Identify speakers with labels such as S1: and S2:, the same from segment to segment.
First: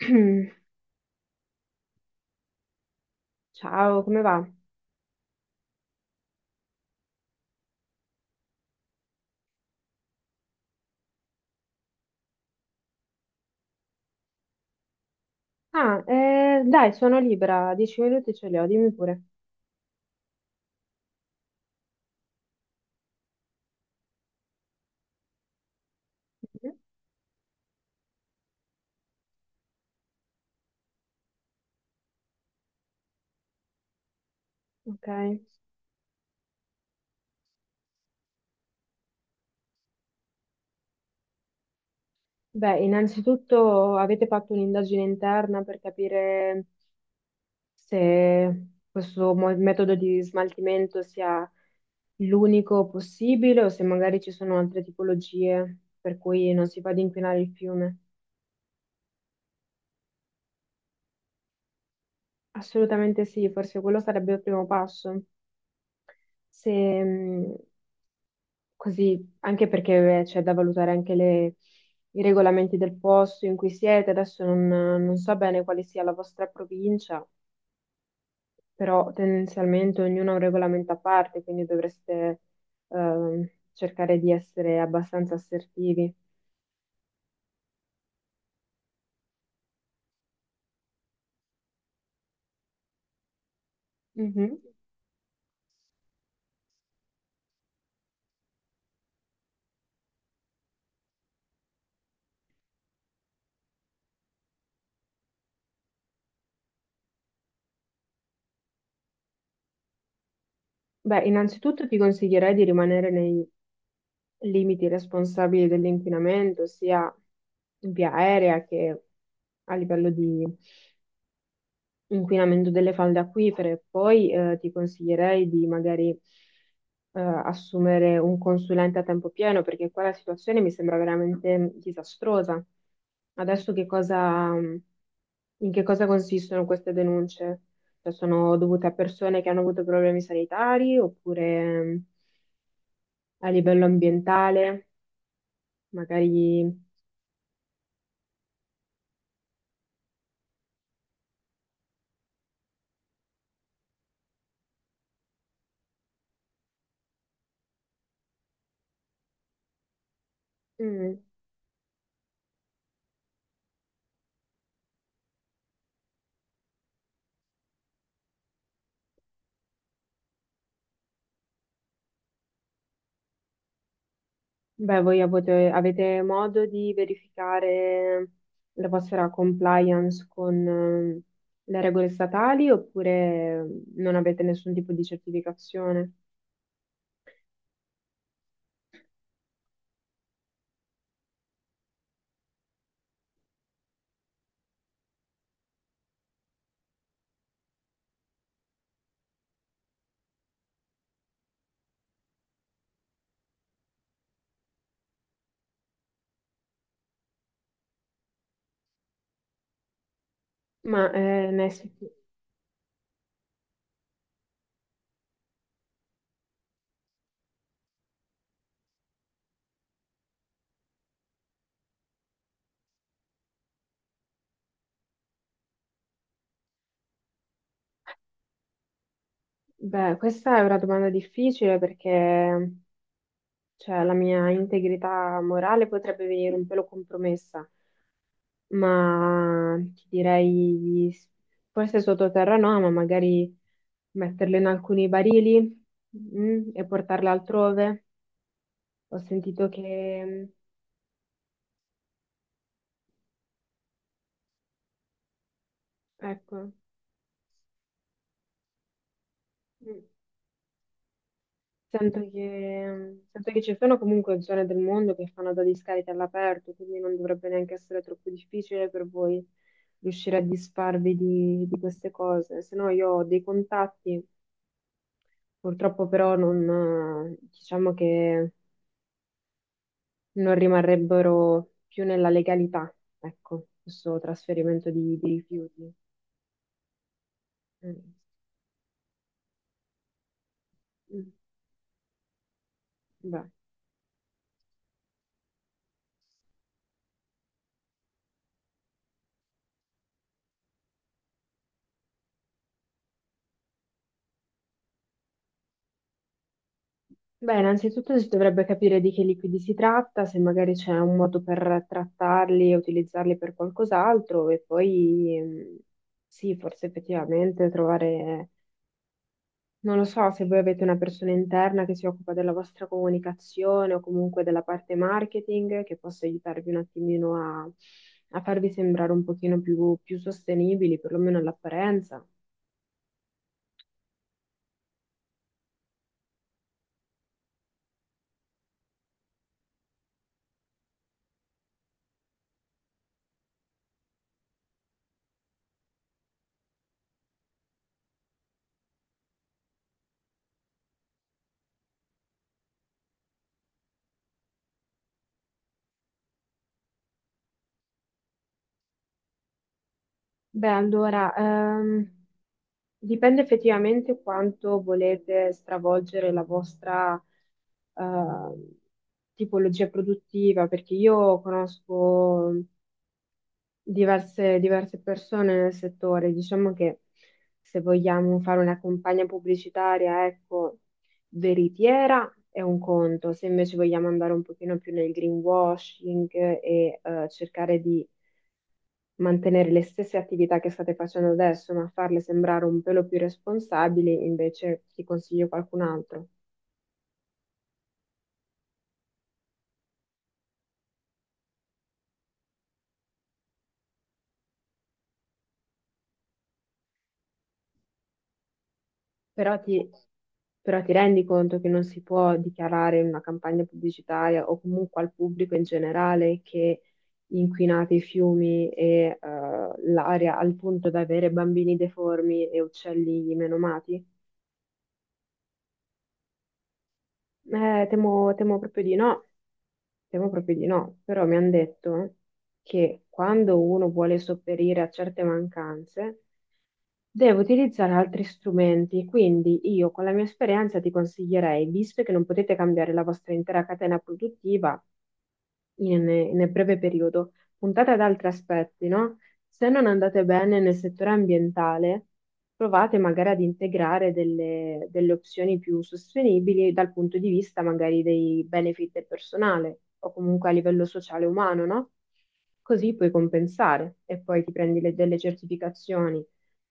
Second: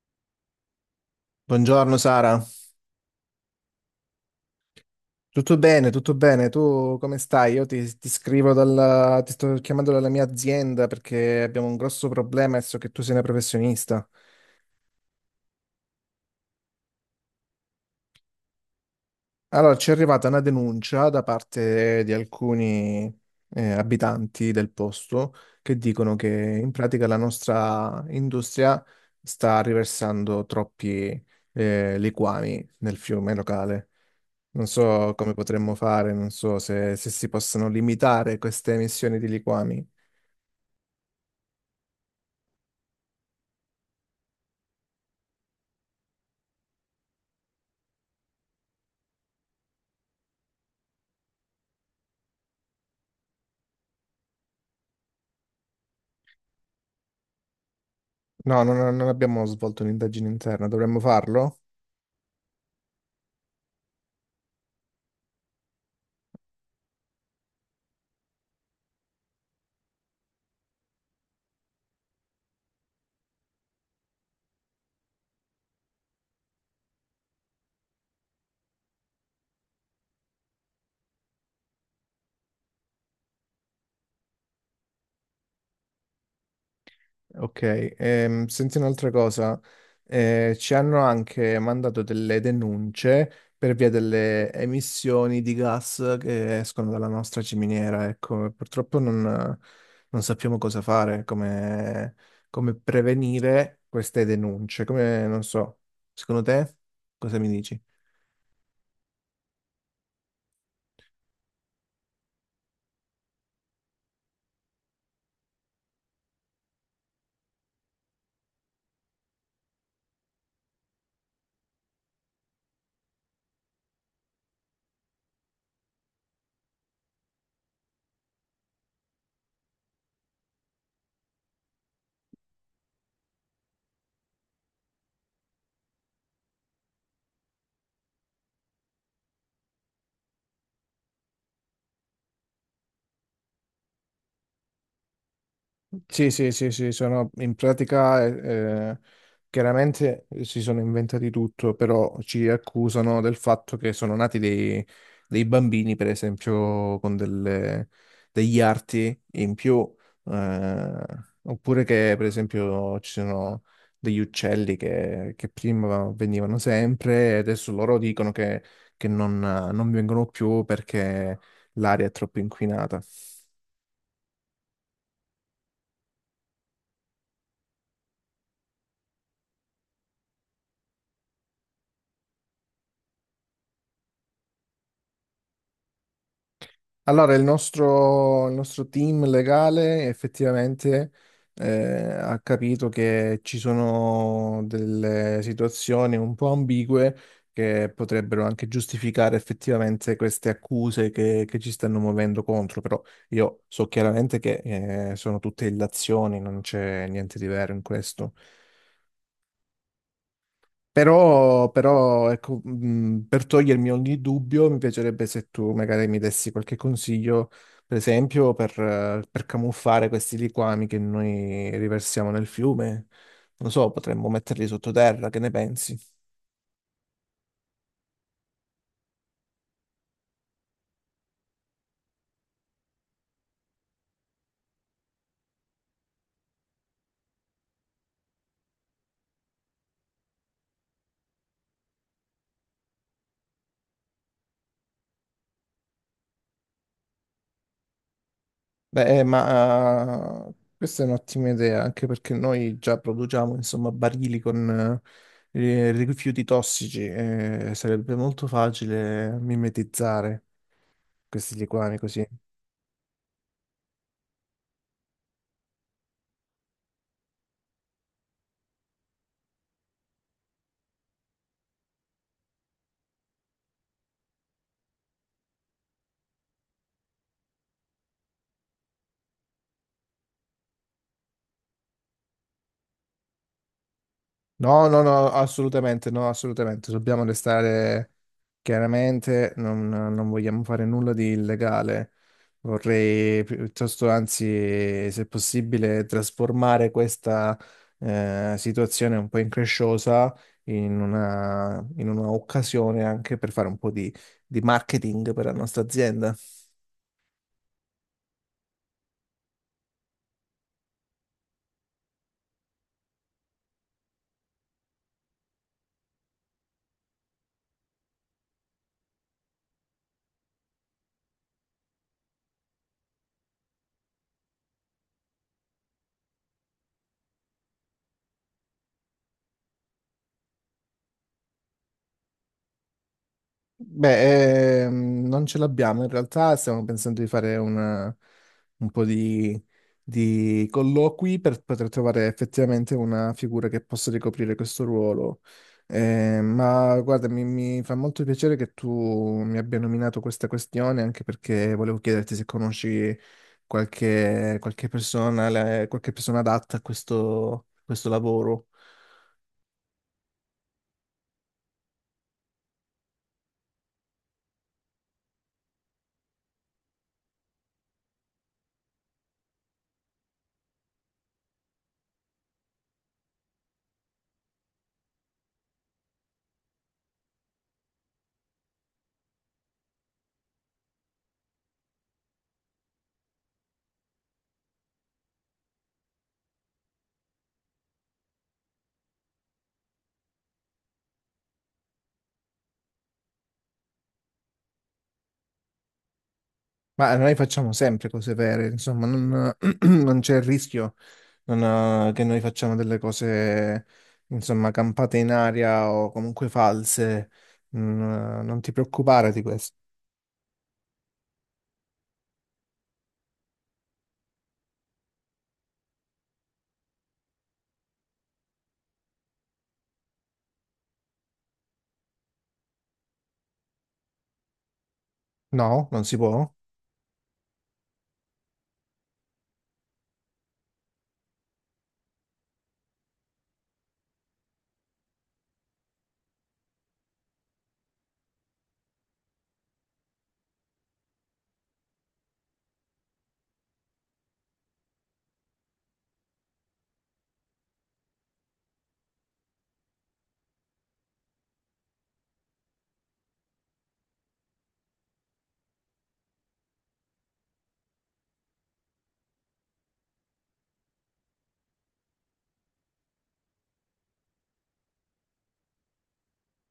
S1: Buongiorno Sara,
S2: Ciao, come va?
S1: tutto bene, tu come stai? Io ti scrivo dalla, ti sto chiamando dalla mia azienda perché abbiamo un grosso problema e so che tu sei una professionista.
S2: Ah, dai, sono libera, 10 minuti ce li ho, dimmi pure.
S1: Allora, ci è arrivata una denuncia da parte di alcuni abitanti del posto che dicono che in
S2: Mhm.
S1: pratica la nostra industria sta riversando troppi liquami nel fiume locale. Non
S2: Ok.
S1: so come potremmo fare, non so se si possono limitare queste emissioni di liquami.
S2: Beh, innanzitutto avete fatto un'indagine interna per capire se questo metodo di smaltimento sia l'unico possibile o se magari ci sono altre tipologie per cui non si fa ad inquinare il fiume.
S1: No, non abbiamo svolto un'indagine interna, dovremmo farlo?
S2: Assolutamente sì, forse quello sarebbe il primo passo. Se mh, così, anche perché c'è da valutare anche i regolamenti del posto in cui siete, adesso non so bene quale sia la vostra provincia, però tendenzialmente ognuno ha un regolamento a parte, quindi dovreste cercare di essere abbastanza assertivi.
S1: Ok, senti un'altra cosa, ci hanno anche mandato delle denunce per via delle
S2: Mhm.
S1: emissioni di gas che escono dalla nostra ciminiera, ecco, purtroppo non, non sappiamo cosa fare, come, come prevenire queste denunce, come, non so, secondo te cosa mi dici?
S2: Beh, innanzitutto ti consiglierei di rimanere nei limiti responsabili dell'inquinamento, sia in via aerea che a livello di inquinamento delle falde acquifere. Poi ti consiglierei di magari assumere un consulente a tempo pieno perché qua la situazione mi sembra veramente disastrosa. Adesso in che cosa consistono queste denunce? Cioè, sono dovute a persone che hanno avuto problemi sanitari oppure, mm, a livello ambientale,
S1: Sì, sì,
S2: magari
S1: sì, sì, sono in pratica chiaramente si sono inventati tutto, però ci accusano del fatto che sono nati dei bambini, per esempio, con delle- degli arti in più, eh,
S2: mm.
S1: oppure che, per esempio, ci sono degli uccelli che prima venivano sempre e adesso loro dicono che non vengono più perché l'aria è troppo inquinata.
S2: Beh, avete modo di verificare la vostra compliance con, le regole statali oppure non avete nessun tipo di certificazione?
S1: Allora, il nostro team legale effettivamente eh, ha capito che ci sono delle situazioni un po' ambigue che potrebbero anche giustificare effettivamente queste accuse che ci stanno muovendo contro, però io so chiaramente che sono tutte illazioni, non c'è niente di vero in questo.
S2: Ma
S1: Però, però, ecco, per togliermi ogni dubbio, mi piacerebbe se tu magari mi dessi qualche consiglio, per esempio, per camuffare questi liquami che noi riversiamo nel fiume. Non so, potremmo metterli sottoterra, che ne pensi?
S2: beh, questa è una domanda difficile perché, cioè, la mia integrità morale potrebbe venire un pelo compromessa. Ma ti direi forse sottoterra no, ma magari metterle in alcuni barili, mm, e portarle altrove. Ho
S1: Beh,
S2: sentito che, mm,
S1: ma questa è un'ottima idea, anche perché noi già produciamo, insomma, barili con rifiuti
S2: ecco,
S1: tossici e sarebbe molto facile
S2: mm,
S1: mimetizzare questi liquami così.
S2: mm, sento che ci sono comunque zone del mondo che fanno da discariche all'aperto, quindi non dovrebbe neanche essere troppo difficile per voi riuscire a disfarvi di queste cose. Se no io ho dei contatti, purtroppo però non, diciamo che non rimarrebbero più nella legalità, ecco, questo
S1: No,
S2: trasferimento
S1: no,
S2: di
S1: no,
S2: rifiuti.
S1: assolutamente, no, assolutamente. Dobbiamo
S2: Mm.
S1: restare chiaramente, non, non vogliamo fare nulla di
S2: Mm.
S1: illegale. Vorrei
S2: Beh.
S1: piuttosto, anzi, se possibile, trasformare questa situazione un po' incresciosa in una occasione anche per fare un po' di marketing per la nostra azienda.
S2: Beh, innanzitutto si dovrebbe capire di che liquidi si tratta, se magari c'è un modo per trattarli e utilizzarli per qualcos'altro, e poi, mm, sì, forse effettivamente trovare. Non lo so se voi avete una persona interna che si occupa della vostra comunicazione o comunque della parte marketing che possa aiutarvi un attimino a farvi sembrare un pochino più sostenibili, perlomeno all'apparenza.
S1: Beh, non ce l'abbiamo, in realtà stiamo pensando di fare una- un po' di colloqui per poter trovare effettivamente una figura che possa ricoprire questo ruolo. Ma guarda, mi fa molto piacere che tu mi abbia nominato questa questione, anche perché volevo chiederti se conosci qualche, qualche persona, la- qualche persona adatta a questo questo lavoro.
S2: Beh, allora, dipende effettivamente quanto volete stravolgere la vostra, eh, tipologia produttiva, perché io conosco diverse persone nel settore. Diciamo che se vogliamo fare una campagna pubblicitaria, ecco, veritiera è un conto, se invece vogliamo andare un pochino più nel greenwashing e cercare di mantenere le stesse attività che state facendo adesso, ma farle sembrare un pelo più responsabili, invece ti consiglio qualcun altro.
S1: Ma noi facciamo sempre cose vere, insomma, non, non c'è il rischio non, che noi facciamo delle cose, insomma, campate in aria o comunque false. Mm, non ti preoccupare di
S2: Però
S1: questo.
S2: ti, Però ti rendi conto che non si può dichiarare in una campagna pubblicitaria o comunque al pubblico in generale che inquinate i fiumi e, l'aria al punto da avere bambini deformi e uccelli menomati?
S1: No, non si può.
S2: Temo proprio di no, temo proprio di no. Però mi hanno detto che quando uno vuole sopperire a certe mancanze, devo utilizzare altri strumenti, quindi io con la mia esperienza ti consiglierei, visto che non potete cambiare la vostra intera catena produttiva, in- nel breve periodo, puntate ad altri aspetti, no? Se non andate bene nel settore ambientale, provate magari ad integrare delle opzioni più sostenibili dal punto di vista magari dei benefit del personale o comunque a livello sociale e umano, no? Così puoi compensare e poi ti prendi delle certificazioni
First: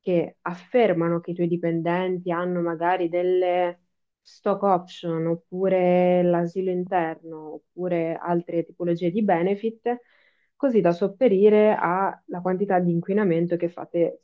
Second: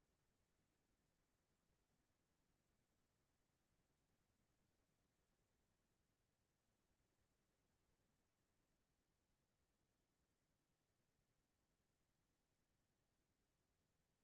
S2: che affermano che i tuoi dipendenti hanno magari delle stock option, oppure l'asilo interno, oppure altre tipologie di benefit, così da sopperire alla quantità di inquinamento che fate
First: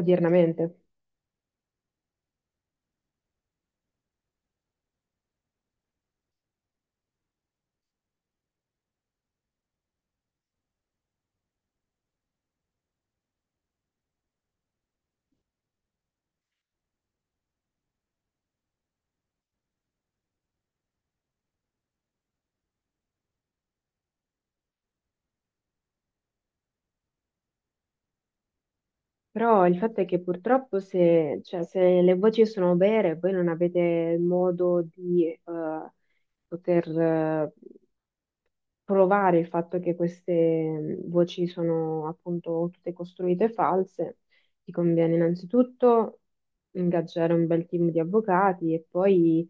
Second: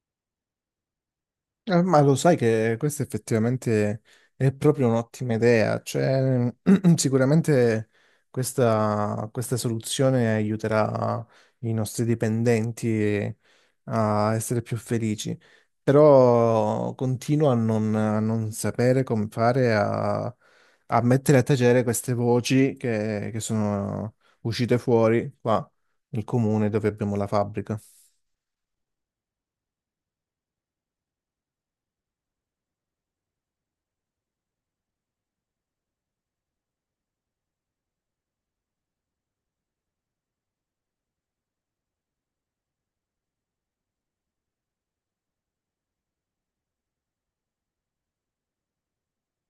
S2: odiernamente.
S1: Ma lo sai che questa effettivamente è proprio un'ottima idea, cioè sicuramente questa soluzione aiuterà i nostri dipendenti a essere più felici, però continuo a non sapere come fare a, a mettere a tacere queste voci che sono uscite fuori qua nel comune dove abbiamo la fabbrica.
S2: Però il fatto è che purtroppo se, cioè, se le voci sono vere, voi non avete modo di, poter provare il fatto che queste, voci sono appunto tutte costruite e false, ti conviene innanzitutto ingaggiare un bel team di avvocati e poi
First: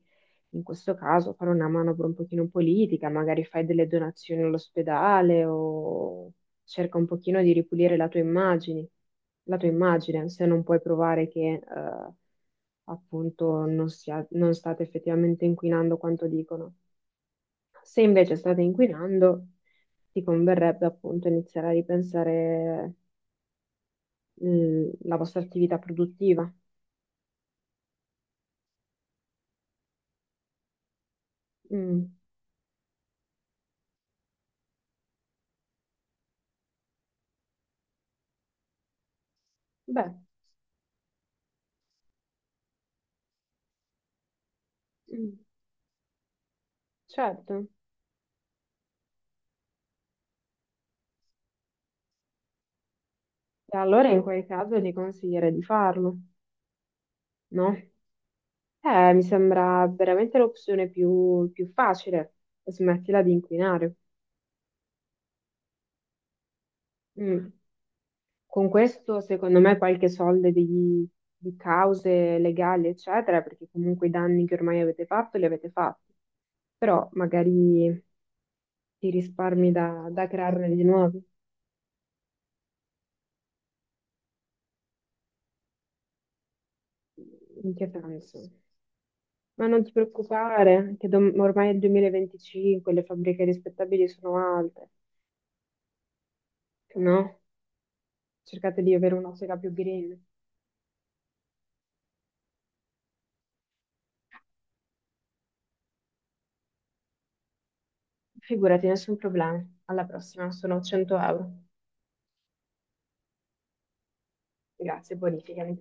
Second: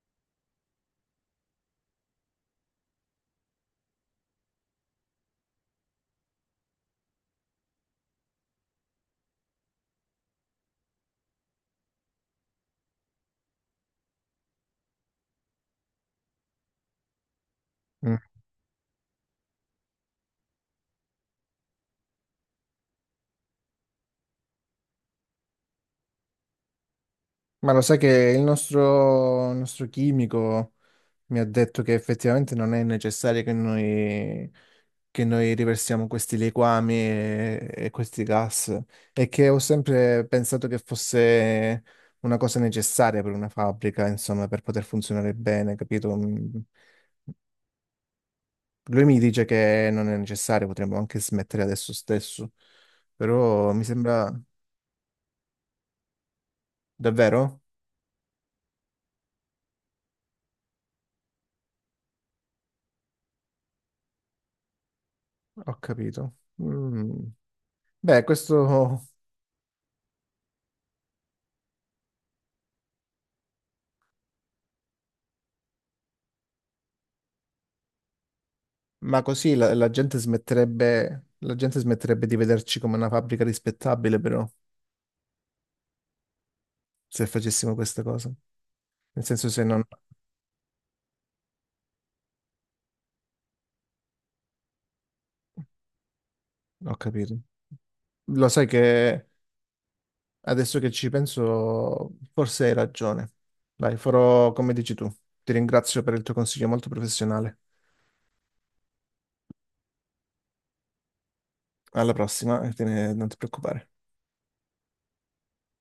S2: in questo caso fare una manovra un pochino politica, magari fai delle donazioni all'ospedale o cerca un pochino di ripulire la tua immagine, se non puoi provare che, appunto non state effettivamente inquinando quanto dicono. Se
S1: Mm.
S2: invece state inquinando, ti converrebbe appunto iniziare a ripensare, la vostra attività produttiva.
S1: Ma lo sai che il nostro chimico mi ha detto che
S2: Mm.
S1: effettivamente non è necessario che noi riversiamo questi liquami e questi gas e che ho
S2: Beh.
S1: sempre pensato che fosse una cosa necessaria per una fabbrica, insomma, per poter
S2: Mm,
S1: funzionare bene, capito? Mm.
S2: certo.
S1: Lui mi dice che non è necessario, potremmo anche smettere adesso stesso, però
S2: E
S1: mi
S2: allora in
S1: sembra
S2: quel caso ti consiglierei di farlo,
S1: davvero?
S2: no? Mi sembra veramente l'opzione più facile. Smettila di inquinare.
S1: Ho capito. Mm.
S2: Mm.
S1: Beh,
S2: Con
S1: questo...
S2: questo, secondo me, qualche soldo di cause legali, eccetera, perché comunque i danni che ormai avete fatto li avete fatti, però magari ti
S1: Ma così
S2: risparmi
S1: la gente
S2: da crearne di nuovi.
S1: smetterebbe, la gente smetterebbe di vederci come una fabbrica rispettabile, però, se
S2: In
S1: facessimo
S2: che
S1: questa cosa.
S2: senso?
S1: Nel senso se
S2: Ma
S1: non...
S2: non ti preoccupare, che ormai è il 2025, le fabbriche rispettabili sono alte,
S1: Ho capito.
S2: no?
S1: Lo sai
S2: Cercate di avere
S1: che
S2: un'ottica più green.
S1: adesso che ci penso, forse hai ragione. Dai, farò come dici tu. Ti ringrazio per il tuo consiglio molto professionale.
S2: Figurati, nessun problema. Alla prossima, sono 100 euro.
S1: Alla prossima, e te ne- non ti preoccupare.
S2: Grazie, bonificami.